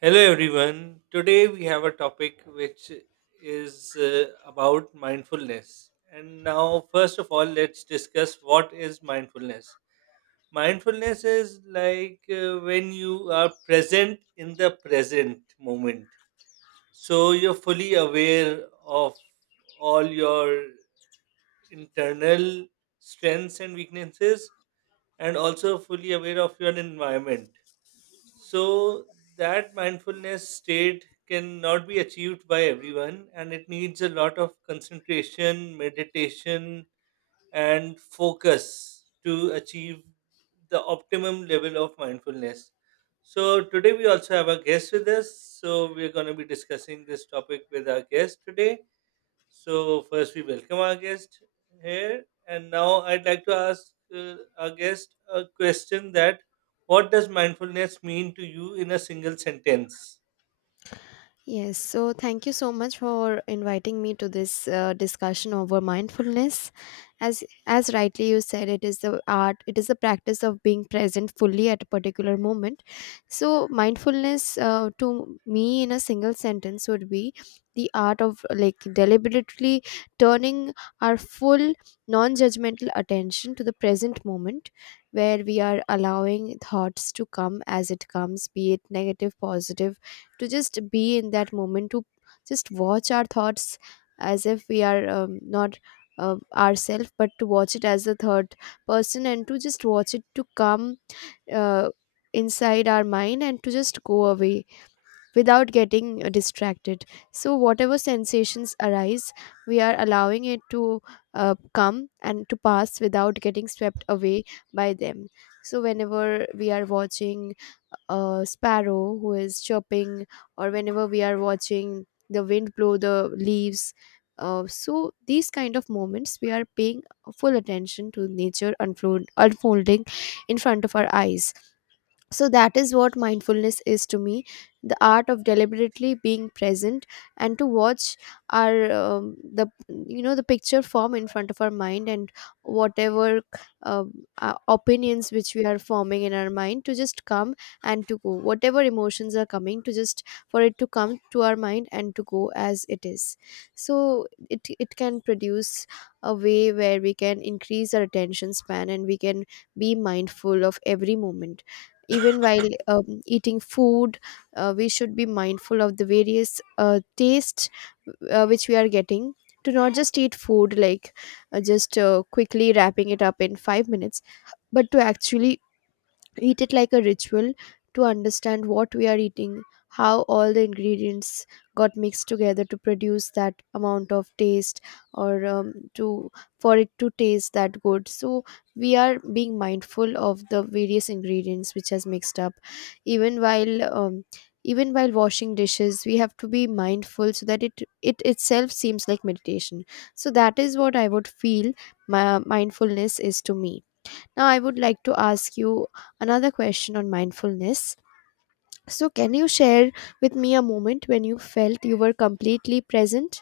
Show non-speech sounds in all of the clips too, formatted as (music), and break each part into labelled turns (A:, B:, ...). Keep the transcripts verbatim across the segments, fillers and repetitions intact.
A: Hello, everyone. Today we have a topic which is uh, about mindfulness. And now, first of all, let's discuss what is mindfulness. Mindfulness is like uh, when you are present in the present moment. So you're fully aware of all your internal strengths and weaknesses, and also fully aware of your environment, so that mindfulness state cannot be achieved by everyone, and it needs a lot of concentration, meditation, and focus to achieve the optimum level of mindfulness. So today we also have a guest with us. So we're going to be discussing this topic with our guest today. So first we welcome our guest here, and now I'd like to ask uh, our guest a question that what does mindfulness mean to you in a single sentence?
B: Yes, so thank you so much for inviting me to this uh, discussion over mindfulness. As as rightly you said, it is the art, it is the practice of being present fully at a particular moment. So mindfulness, uh, to me, in a single sentence, would be the art of like deliberately turning our full non-judgmental attention to the present moment, where we are allowing thoughts to come as it comes, be it negative, positive, to just be in that moment, to just watch our thoughts as if we are um, not uh, ourselves, but to watch it as the third person and to just watch it to come uh, inside our mind and to just go away without getting uh, distracted. So, whatever sensations arise, we are allowing it to uh, come and to pass without getting swept away by them. So, whenever we are watching a sparrow who is chirping, or whenever we are watching the wind blow the leaves, uh, so these kind of moments we are paying full attention to nature unfold, unfolding in front of our eyes. So that is what mindfulness is to me, the art of deliberately being present and to watch our um, the you know the picture form in front of our mind, and whatever um, uh, opinions which we are forming in our mind to just come and to go, whatever emotions are coming to just, for it to come to our mind and to go as it is. So it it can produce a way where we can increase our attention span and we can be mindful of every moment, even while um, eating food. Uh, we should be mindful of the various uh, tastes uh, which we are getting, to not just eat food like uh, just uh, quickly wrapping it up in five minutes, but to actually eat it like a ritual, to understand what we are eating, how all the ingredients got mixed together to produce that amount of taste, or um, to, for it to taste that good. So we are being mindful of the various ingredients which has mixed up, even while um, even while washing dishes we have to be mindful, so that it it itself seems like meditation. So that is what I would feel my mindfulness is to me. Now, I would like to ask you another question on mindfulness. So, can you share with me a moment when you felt you were completely present?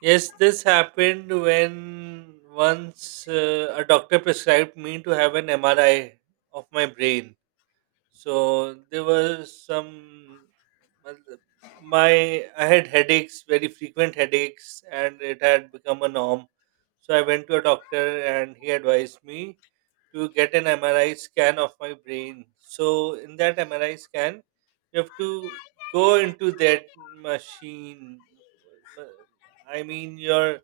A: Yes, this happened when once uh, a doctor prescribed me to have an M R I of my brain. So there was some, well, my I had headaches, very frequent headaches, and it had become a norm. So I went to a doctor, and he advised me to get an M R I scan of my brain. So in that M R I scan, you have to go into that machine. I mean, your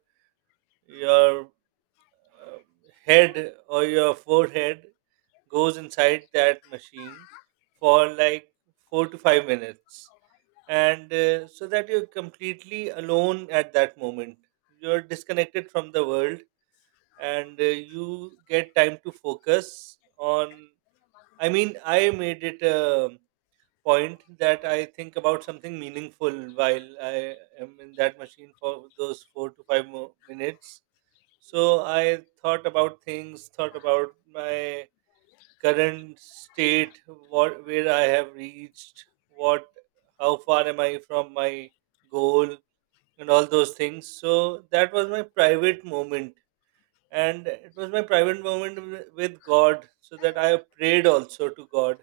A: your uh, head or your forehead goes inside that machine for like four to five minutes. And uh, so that you're completely alone at that moment. You're disconnected from the world, and uh, you get time to focus on. I mean, I made it a point that I think about something meaningful while I am in that machine for those four to five mo- minutes, so I thought about things, thought about my current state, what where I have reached, what how far am I from my goal and all those things. So that was my private moment, and it was my private moment wi- with God, so that I prayed also to God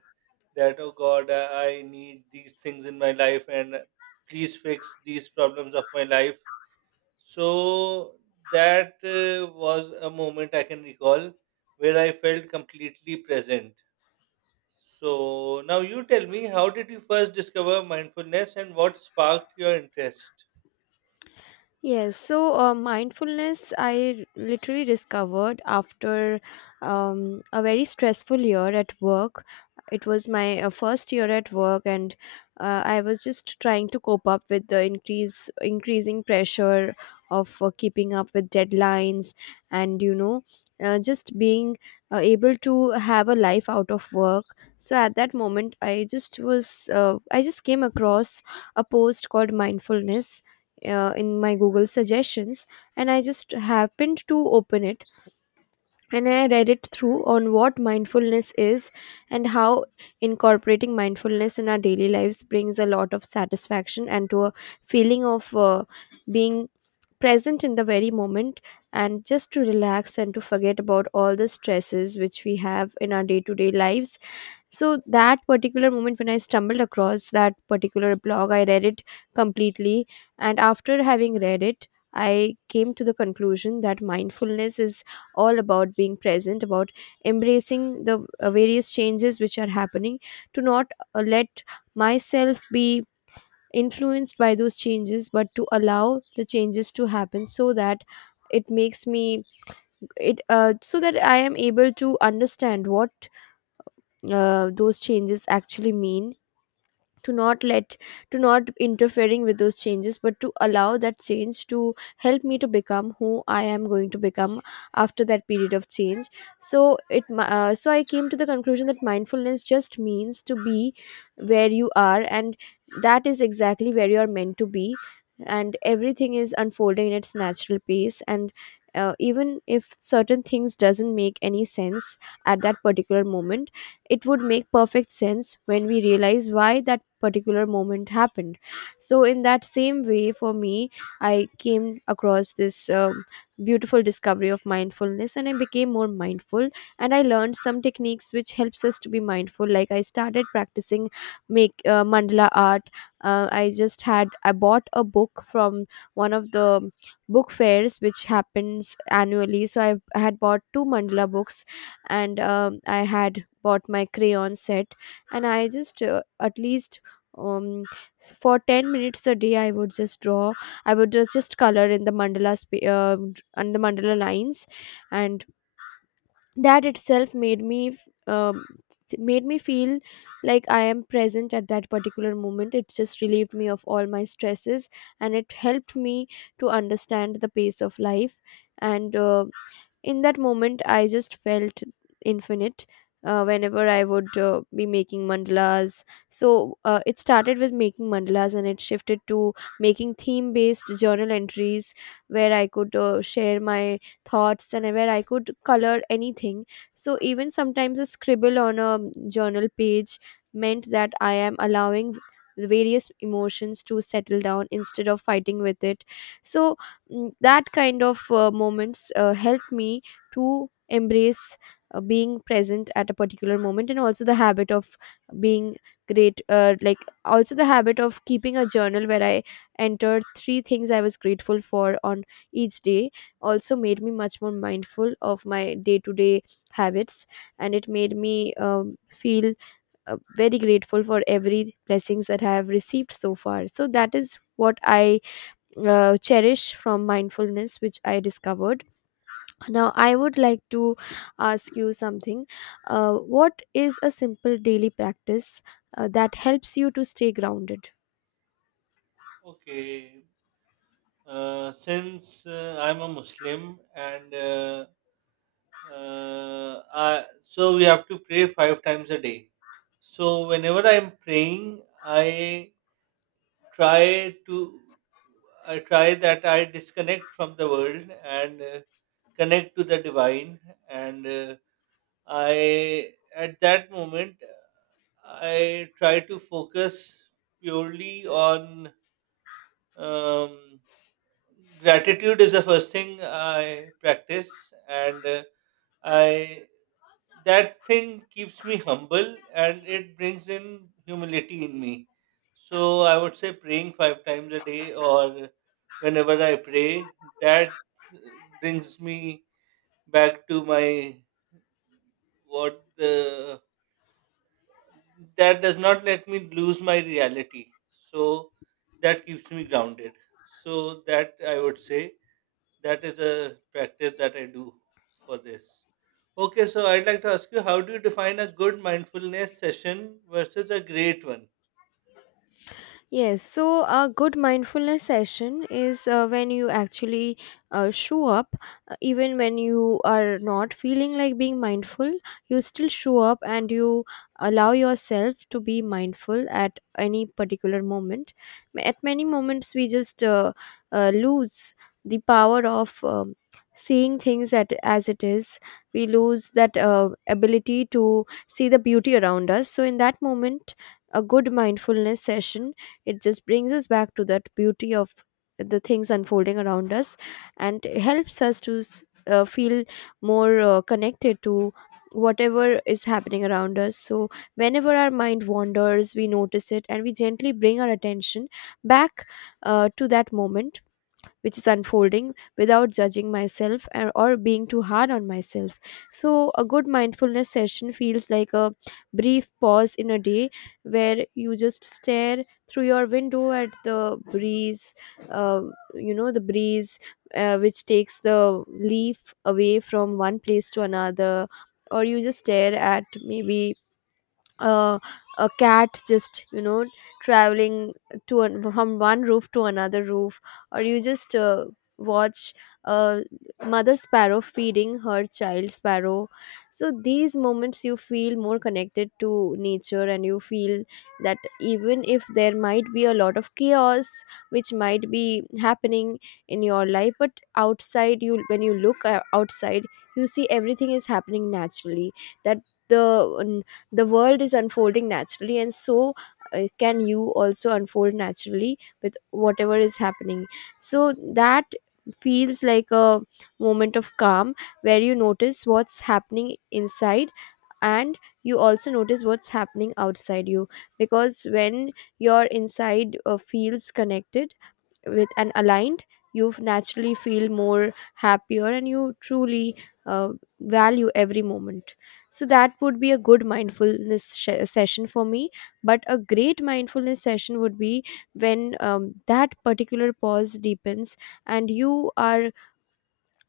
A: that, oh God, I I need these things in my life, and please fix these problems of my life. So that uh, was a moment I can recall where I felt completely present. So now you tell me, how did you first discover mindfulness and what sparked your interest?
B: Yes, so uh, mindfulness I literally discovered after um, a very stressful year at work. It was my uh, first year at work, and uh, I was just trying to cope up with the increase increasing pressure of uh, keeping up with deadlines, and you know, uh, just being uh, able to have a life out of work. So at that moment, I just was uh, I just came across a post called mindfulness uh, in my Google suggestions, and I just happened to open it, and I read it through on what mindfulness is and how incorporating mindfulness in our daily lives brings a lot of satisfaction and to a feeling of uh, being present in the very moment and just to relax and to forget about all the stresses which we have in our day to day lives. So that particular moment when I stumbled across that particular blog, I read it completely. And after having read it, I came to the conclusion that mindfulness is all about being present, about embracing the uh, various changes which are happening, to not uh, let myself be influenced by those changes, but to allow the changes to happen, so that it makes me, it uh, so that I am able to understand what uh, those changes actually mean, to not let, to not interfering with those changes but to allow that change to help me to become who I am going to become after that period of change. So it mi- uh, so I came to the conclusion that mindfulness just means to be where you are, and that is exactly where you are meant to be, and everything is unfolding in its natural pace, and uh, even if certain things doesn't make any sense at that particular moment, it would make perfect sense when we realize why that particular moment happened. So in that same way for me, I came across this um, beautiful discovery of mindfulness and I became more mindful, and I learned some techniques which helps us to be mindful, like I started practicing, make uh, mandala art. Uh, i just had I bought a book from one of the book fairs which happens annually, so i I had bought two mandala books, and um, I had bought my crayon set, and I just uh, at least um s- for ten minutes a day I would just draw, I would uh, just color in the mandala sp- uh, and the mandala lines, and that itself made me f- um made me feel like I am present at that particular moment. It just relieved me of all my stresses and it helped me to understand the pace of life, and uh, in that moment I just felt infinite uh, whenever I would uh, be making mandalas. So uh, it started with making mandalas and it shifted to making theme based journal entries, where I could uh, share my thoughts and where I could color anything. So even sometimes a scribble on a journal page meant that I am allowing various emotions to settle down instead of fighting with it. So, mm, that kind of uh, moments uh, help me to embrace uh, being present at a particular moment, and also the habit of being great uh, like also the habit of keeping a journal where I entered three things I was grateful for on each day, also made me much more mindful of my day to day habits. And it made me um, feel uh, very grateful for every blessings that I have received so far. So that is what I uh, cherish from mindfulness which I discovered. Now I would like to ask you something. Uh, what is a simple daily practice uh, that helps you to stay grounded?
A: Okay, uh, since uh, I'm a Muslim, and uh, uh, I, so we have to pray five times a day. So whenever I'm praying, I try to I try that I disconnect from the world and uh, connect to the divine. And uh, I, at that moment, I try to focus purely on um, gratitude is the first thing I practice, and uh, I that thing keeps me humble, and it brings in humility in me. So I would say praying five times a day, or whenever I pray, that uh, brings me back to my what the that does not let me lose my reality. So that keeps me grounded. So that I would say that is a practice that I do for this. Okay, so I'd like to ask you, how do you define a good mindfulness session versus a great one?
B: Yes, so a good mindfulness session is uh, when you actually uh, show up, uh, even when you are not feeling like being mindful, you still show up and you allow yourself to be mindful at any particular moment. Ma- At many moments, we just uh, uh, lose the power of um, seeing things at, as it is. We lose that uh, ability to see the beauty around us. So, in that moment, a good mindfulness session, it just brings us back to that beauty of the things unfolding around us and helps us to s- uh, feel more uh, connected to whatever is happening around us. So, whenever our mind wanders, we notice it and we gently bring our attention back uh, to that moment which is unfolding, without judging myself or, or being too hard on myself. So, a good mindfulness session feels like a brief pause in a day where you just stare through your window at the breeze, uh, you know, the breeze uh, which takes the leaf away from one place to another, or you just stare at maybe uh, a cat just, you know, traveling to an, from one roof to another roof, or you just uh, watch a mother sparrow feeding her child sparrow. So these moments you feel more connected to nature, and you feel that even if there might be a lot of chaos which might be happening in your life, but outside you, when you look uh, outside, you see everything is happening naturally, that the the world is unfolding naturally, and so uh, can you also unfold naturally with whatever is happening. So that feels like a moment of calm, where you notice what's happening inside and you also notice what's happening outside you, because when your inside uh, feels connected with and aligned, you naturally feel more happier and you truly uh, value every moment. So that would be a good mindfulness sh- session for me. But a great mindfulness session would be when um, that particular pause deepens and you are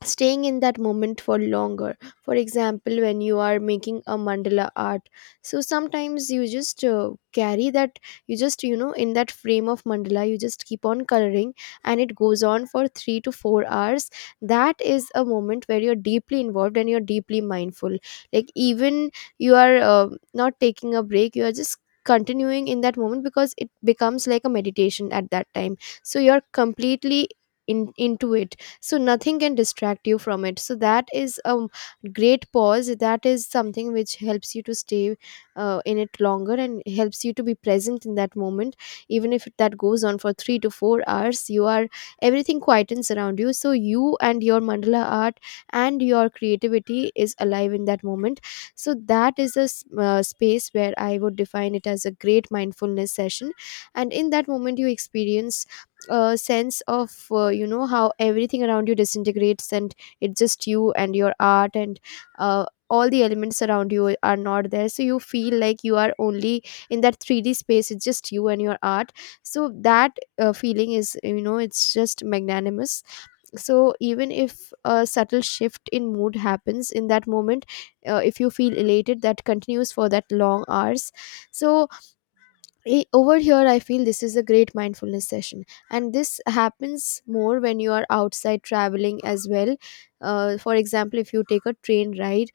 B: staying in that moment for longer. For example, when you are making a mandala art, so sometimes you just uh, carry that, you just, you know, in that frame of mandala, you just keep on coloring, and it goes on for three to four hours. That is a moment where you're deeply involved and you're deeply mindful. Like, even you are uh, not taking a break, you are just continuing in that moment, because it becomes like a meditation at that time, so you're completely in, into it. So nothing can distract you from it. So that is a great pause, that is something which helps you to stay uh, In it longer and helps you to be present in that moment even if that goes on for three to four hours you are everything quietens around you, so you and your mandala art and your creativity is alive in that moment. So that is a s- uh, space where I would define it as a great mindfulness session. And in that moment you experience uh, sense of, uh, you know, how everything around you disintegrates and it's just you and your art. And uh, all the elements around you are not there, so you feel like you are only in that three d space. It's just you and your art. So that uh, feeling is, you know, it's just magnanimous. So even if a subtle shift in mood happens in that moment, uh, if you feel elated, that continues for that long hours. So I- over here I feel this is a great mindfulness session, and this happens more when you are outside traveling as well. Uh, for example, if you take a train ride,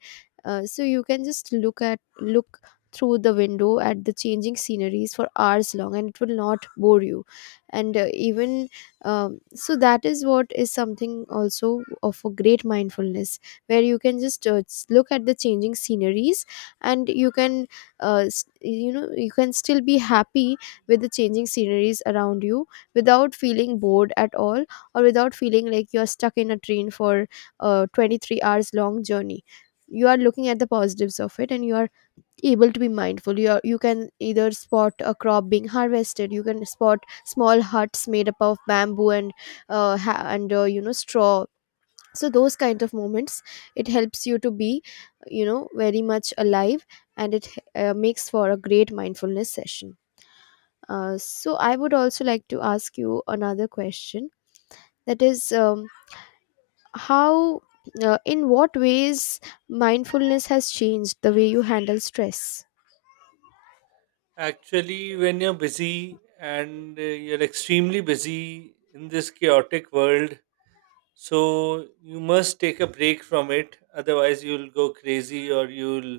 B: uh, so you can just look at look through the window at the changing sceneries for hours long and it will not bore you. And uh, even um, so that is what is something also of a great mindfulness, where you can just uh, s- look at the changing sceneries, and you can, uh, s- you know, you can still be happy with the changing sceneries around you without feeling bored at all, or without feeling like you're stuck in a train for a twenty-three hours long journey. You are looking at the positives of it, and you are able to be mindful. You are, you can either spot a crop being harvested, you can spot small huts made up of bamboo and uh, ha- and uh, you know, straw. So those kind of moments, it helps you to be, you know, very much alive, and it uh, makes for a great mindfulness session. Uh, so I would also like to ask you another question, that is, um, how, uh, in what ways mindfulness has changed the way you handle stress.
A: Actually, when you're busy, and uh, you're extremely busy in this chaotic world, so you must take a break from it, otherwise, you'll go crazy, or you'll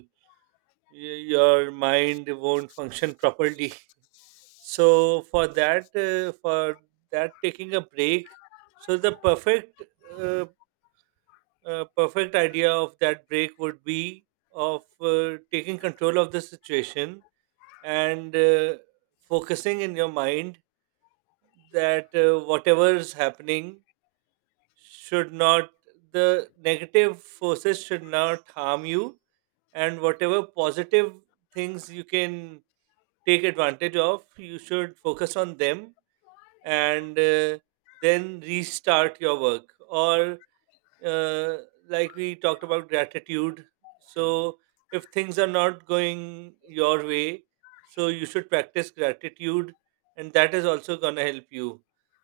A: y- your mind won't function properly. (laughs) So for that, uh, for that taking a break, so the perfect uh, uh, perfect idea of that break would be of uh, taking control of the situation, and uh, focusing in your mind that uh, whatever is happening should not the negative forces should not harm you, and whatever positive things you can take advantage of, you should focus on them. And uh, then restart your work, or uh, like we talked about gratitude, so if things are not going your way, so you should practice gratitude, and that is also going to help you.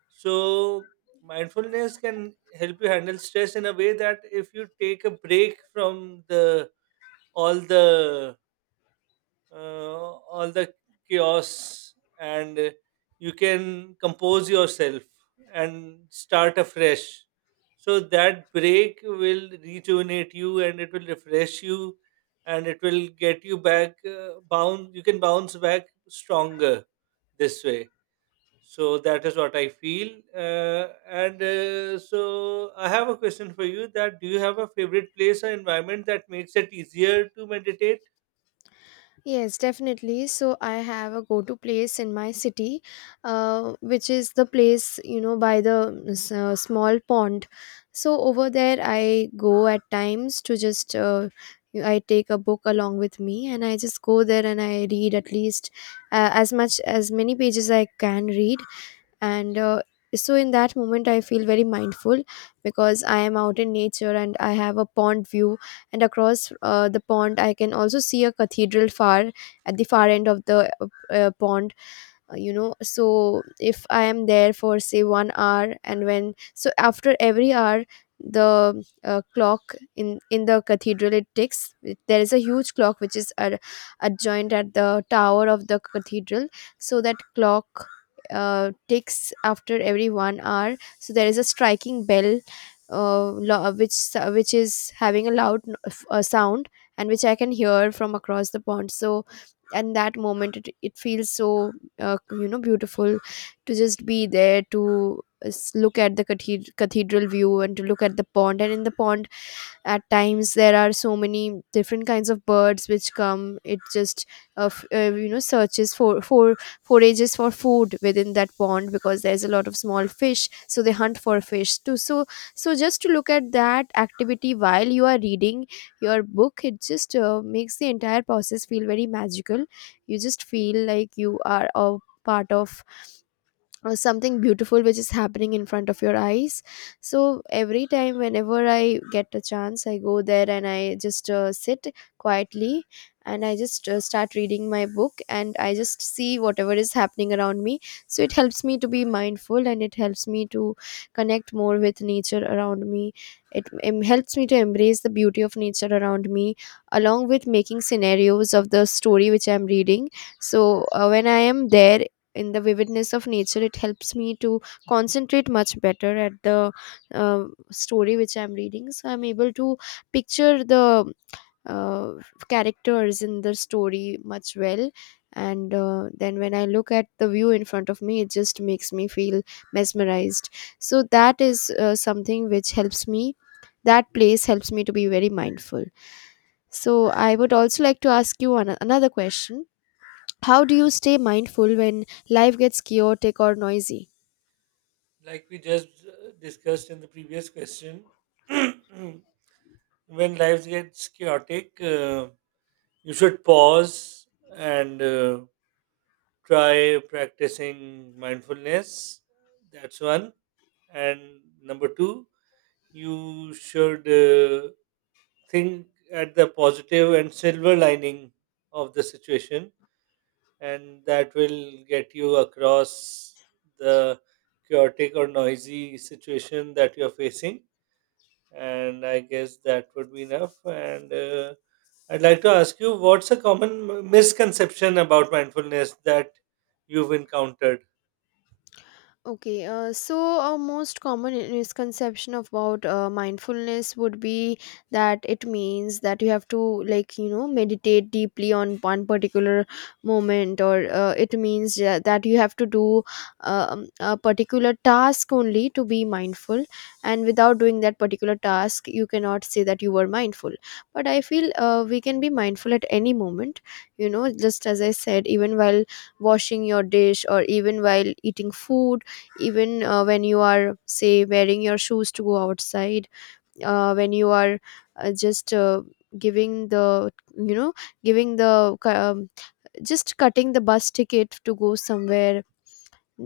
A: So mindfulness can help you handle stress in a way that if you take a break from the all the uh, all the chaos, and uh, you can compose yourself and start afresh, so that break will rejuvenate you, and it will refresh you, and it will get you back, uh, bound you can bounce back stronger this way. So that is what I feel. uh, and uh, so I have a question for you, that do you have a favorite place or environment that makes it easier to meditate?
B: Yes, definitely. So I have a go-to place in my city, uh, which is the place, you know, by the s- uh, small pond. So over there, I go at times to just, uh, I take a book along with me, and I just go there and I read at least uh, as much as many pages I can read. And uh, so in that moment I feel very mindful, because I am out in nature and I have a pond view. And across uh, the pond I can also see a cathedral, far at the far end of the uh, uh, pond. Uh, you know, so if I am there for say one hour, and when, so after every hour, the uh, clock in in the cathedral, it ticks. It- there is a huge clock which is ad- adjoined at the tower of the cathedral. So that clock uh, ticks after every one hour. So there is a striking bell, uh, lo- which which is having a loud no- f- uh, sound, and which I can hear from across the pond. So, and that moment it, it feels so uh, you know, beautiful to just be there, to uh, s- look at the cathed- cathedral view, and to look at the pond. And in the pond at times there are so many different kinds of birds which come. It just uh, f- uh, you know, searches for for forages for food within that pond, because there's a lot of small fish, so they hunt for fish too. So, so just to look at that activity while you are reading your book, it just uh, makes the entire process feel very magical. You just feel like you are a part of or something beautiful which is happening in front of your eyes. So every time whenever I get a chance I go there, and I just uh, sit quietly, and I just uh, start reading my book, and I just see whatever is happening around me. So it helps me to be mindful, and it helps me to connect more with nature around me. It em- helps me to embrace the beauty of nature around me, along with making scenarios of the story which I'm reading. So uh, when I am there in the vividness of nature, it helps me to concentrate much better at the uh, story which I'm reading. So I'm able to picture the uh, characters in the story much well. And uh, then when I look at the view in front of me, it just makes me feel mesmerized. So that is uh, something which helps me, that place helps me to be very mindful. So I would also like to ask you an- another question. How do you stay mindful when life gets chaotic or noisy?
A: Like we just uh, discussed in the previous question, (clears throat) when life gets chaotic, uh, you should pause, and uh, try practicing mindfulness. That's one. And number two, you should uh, think at the positive and silver lining of the situation, and that will get you across the chaotic or noisy situation that you're facing. And I guess that would be enough. And uh, I'd like to ask you, what's a common m- misconception about mindfulness that you've encountered?
B: Okay, uh, so a most common i- misconception about uh, mindfulness would be that it means that you have to, like, you know, meditate deeply on one particular moment, or uh, it means ja- that you have to do um, a particular task only to be mindful, and without doing that particular task, you cannot say that you were mindful. But I feel uh, we can be mindful at any moment, you know, just as I said, even while washing your dish, or even while eating food, even uh, when you are, say, wearing your shoes to go outside, uh, when you are uh, just uh, giving the, you know, giving the cu- um, just cutting the bus ticket to go somewhere,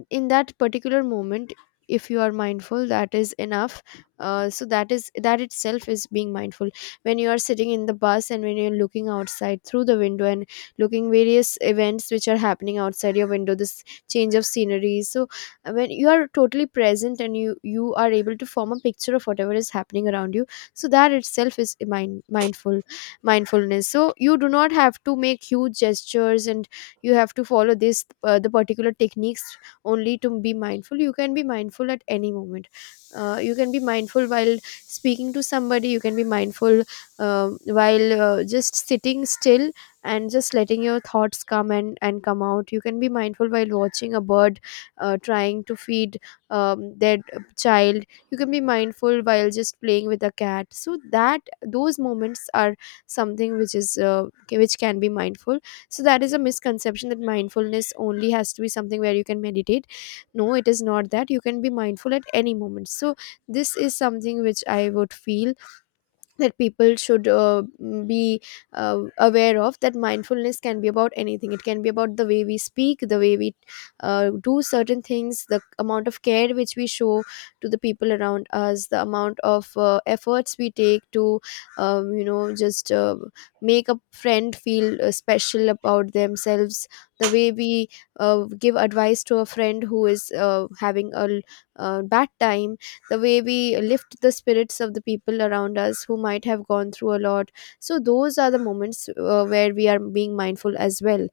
B: in that particular moment, if you are mindful, that is enough. Uh, so that is, that itself is being mindful. When you are sitting in the bus, and when you're looking outside through the window, and looking various events which are happening outside your window, this change of scenery. So uh, when you are totally present, and you you are able to form a picture of whatever is happening around you, so that itself is mind, mindful mindfulness. So you do not have to make huge gestures and you have to follow this, uh, the particular techniques only to be mindful. You can be mindful at any moment. Uh, you can be mindful while speaking to somebody, you can be mindful, um, while uh, just sitting still and just letting your thoughts come and, and come out. You can be mindful while watching a bird uh, trying to feed um, their child. You can be mindful while just playing with a cat. So that those moments are something which is uh, ca- which can be mindful. So that is a misconception, that mindfulness only has to be something where you can meditate. No, it is not that. You can be mindful at any moment. So this is something which I would feel, that people should uh, mm, be uh, aware of, that mindfulness can be about anything. It can be about the way we speak, the way we uh, do certain things, the amount of care which we show to the people around us, the amount of uh, efforts we take to, um, you know, just uh, make a friend feel uh, special about themselves, the way we uh, give advice to a friend who is uh, having a l- uh, bad time, the way we lift the spirits of the people around us who might have gone through a lot. So those are the moments uh, where we are being mindful as well.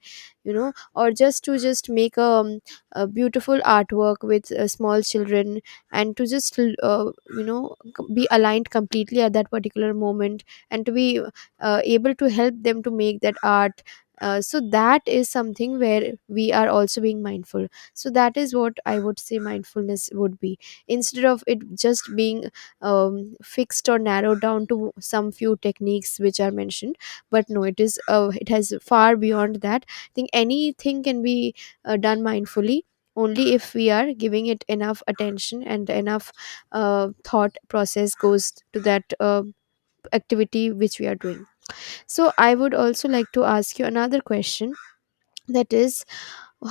B: You know, or just to just make a, um, a beautiful artwork with uh, small children, and to just l- uh, you know, c- be aligned completely at that particular moment, and to be uh, able to help them to make that art. Uh, so that is something where we are also being mindful. So that is what I would say mindfulness would be, instead of it just being um, fixed or narrowed down to some few techniques which are mentioned. But no, it is, uh, it has far beyond that. I think anything can be uh, done mindfully, only if we are giving it enough attention and enough uh, thought process goes to that uh, activity which we are doing. So I would also like to ask you another question, that is,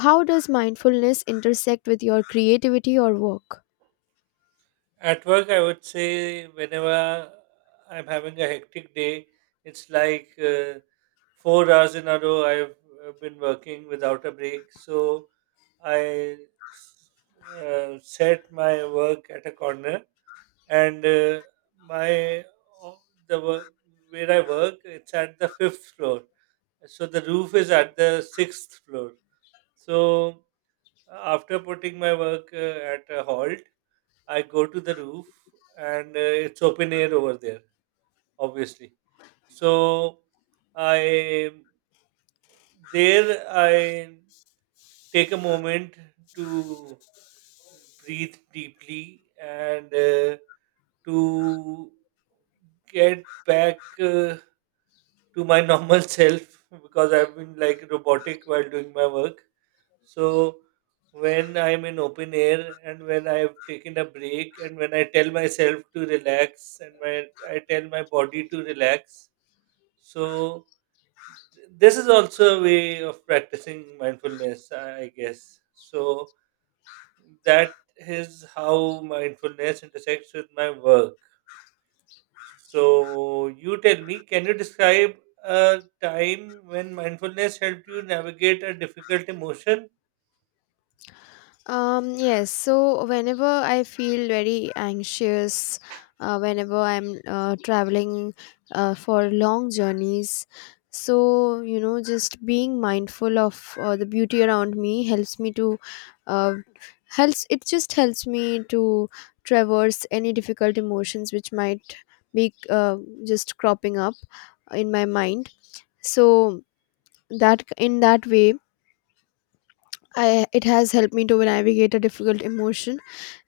B: how does mindfulness intersect with your creativity or work?
A: At work, I would say, whenever I'm having a hectic day, it's like uh, four hours in a row I've uh, been working without a break. So I s- uh, set my work at a corner, and uh, my o- the work, where I work, it's at the fifth floor, so the roof is at the sixth floor. So after putting my work uh, at a halt, I go to the roof, and uh, it's open air over there, obviously. So I there I take a moment to breathe deeply, and uh, to get back uh, to my normal (laughs) self, because I've been like robotic while doing my work. So when I'm in open air, and when I've taken a break, and when I tell myself to relax, and my I tell my body to relax, so th- this is also a way of practicing mindfulness, I I guess. So that is how mindfulness intersects with my work. So, you tell me, can you describe a time when mindfulness helped you navigate a difficult emotion?
B: Um, yes, so whenever I feel very anxious, uh, whenever I'm uh, traveling uh, for long journeys, so you know, just being mindful of uh, the beauty around me helps me to, uh, helps, it just helps me to traverse any difficult emotions which might be uh, just cropping up in my mind. So that in that way, I it has helped me to navigate a difficult emotion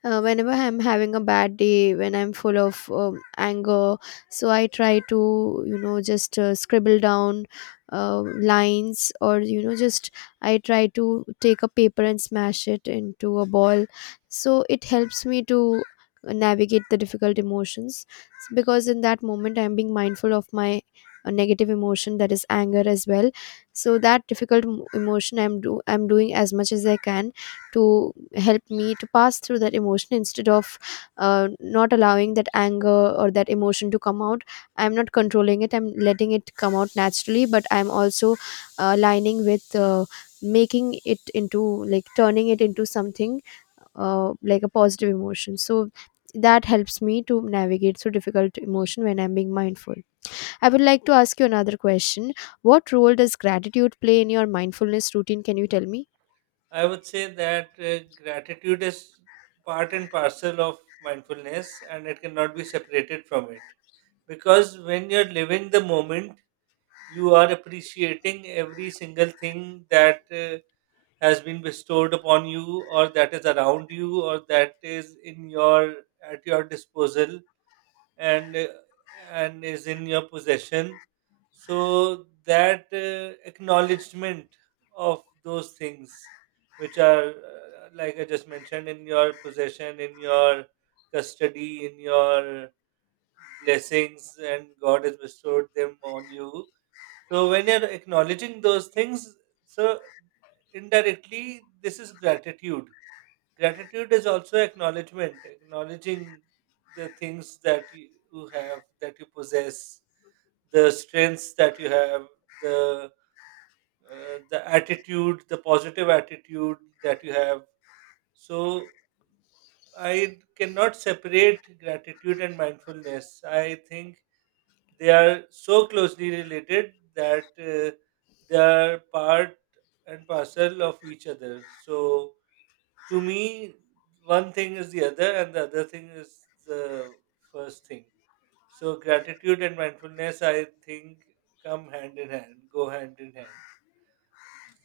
B: uh, whenever I'm having a bad day, when I'm full of um, anger. So I try to you know just uh, scribble down uh, lines, or you know just I try to take a paper and smash it into a ball. So it helps me to navigate the difficult emotions, because in that moment I'm being mindful of my uh, negative emotion, that is anger as well. So that difficult m- emotion, i'm do I'm doing as much as I can to help me to pass through that emotion, instead of uh, not allowing that anger or that emotion to come out. I'm not controlling it, I'm letting it come out naturally, but I'm also uh, aligning with, uh, making it into, like, turning it into something, uh, like a positive emotion. So that helps me to navigate through difficult emotion when I'm being mindful. I would like to ask you another question. What role does gratitude play in your mindfulness routine? Can you tell me?
A: I would say that uh, gratitude is part and parcel of mindfulness, and it cannot be separated from it. Because when you're living the moment, you are appreciating every single thing that uh, has been bestowed upon you, or that is around you, or that is in your at your disposal, and uh, and is in your possession. So that uh, acknowledgement of those things, which are, uh, like I just mentioned, in your possession, in your custody, in your blessings, and God has bestowed them on you. So when you're acknowledging those things, so indirectly this is gratitude. Gratitude is also acknowledgement, acknowledging the things that you you have, that you possess, the strengths that you have, the uh, the attitude, the positive attitude that you have. So I cannot separate gratitude and mindfulness. I think they are so closely related that uh, they are part and parcel of each other. So, to me, one thing is the other, and the other thing is the first thing. So, gratitude and mindfulness, I think, come hand in hand, go hand in hand.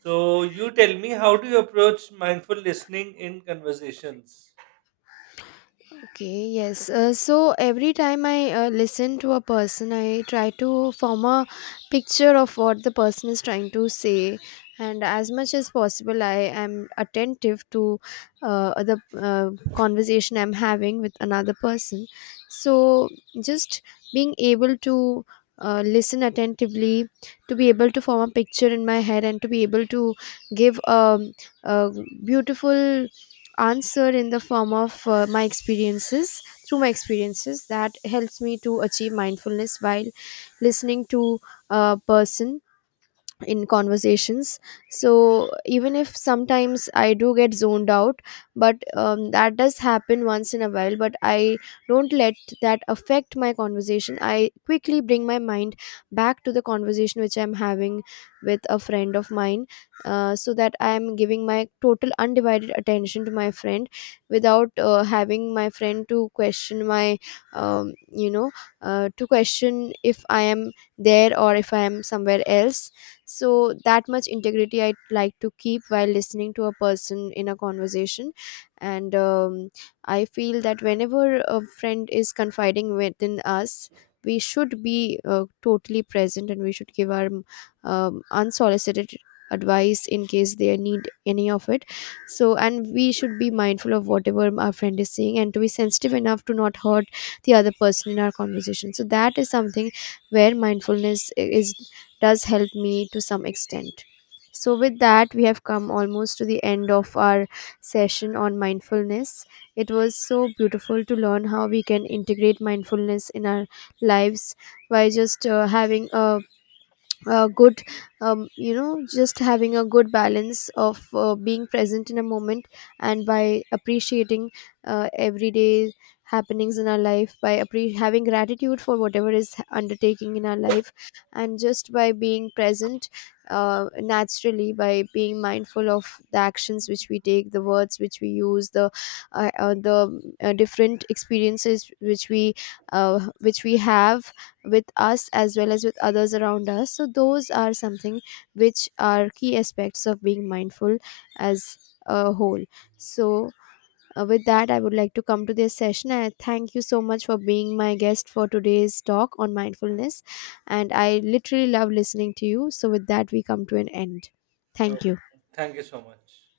A: So, you tell me, how do you approach mindful listening in conversations?
B: Okay, yes. Uh, so every time I uh, listen to a person, I try to form a picture of what the person is trying to say. And as much as possible, I am attentive to uh, the uh, conversation I'm having with another person. So just being able to uh, listen attentively, to be able to form a picture in my head, and to be able to give um, a beautiful answer in the form of uh, my experiences, through my experiences, that helps me to achieve mindfulness while listening to a person in conversations. So even if sometimes I do get zoned out, but um, that does happen once in a while, but I don't let that affect my conversation. I quickly bring my mind back to the conversation which I'm having with a friend of mine, uh, so that I am giving my total undivided attention to my friend, without uh, having my friend to question my um, you know uh, to question if I am there or if I am somewhere else. So that much integrity I'd like to keep while listening to a person in a conversation. And um, I feel that whenever a friend is confiding within us, we should be uh, totally present, and we should give our um, unsolicited advice in case they need any of it. So, and we should be mindful of whatever our friend is saying, and to be sensitive enough to not hurt the other person in our conversation. So that is something where mindfulness I- is does help me to some extent. So, with that, we have come almost to the end of our session on mindfulness. It was so beautiful to learn how we can integrate mindfulness in our lives, by just uh, having a uh, good um, you know just having a good balance of uh, being present in a moment, and by appreciating uh, everyday happenings in our life, by appre- having gratitude for whatever is h- undertaking in our life, and just by being present, uh, naturally, by being mindful of the actions which we take, the words which we use, the uh, uh, the uh, different experiences which we, uh, which we have with us as well as with others around us. So those are something which are key aspects of being mindful as a whole. So, uh, with that, I would like to come to this session. I thank you so much for being my guest for today's talk on mindfulness, and I literally love listening to you. So with that, we come to an end.
A: Uh,
B: Thank you.
A: thank you so much.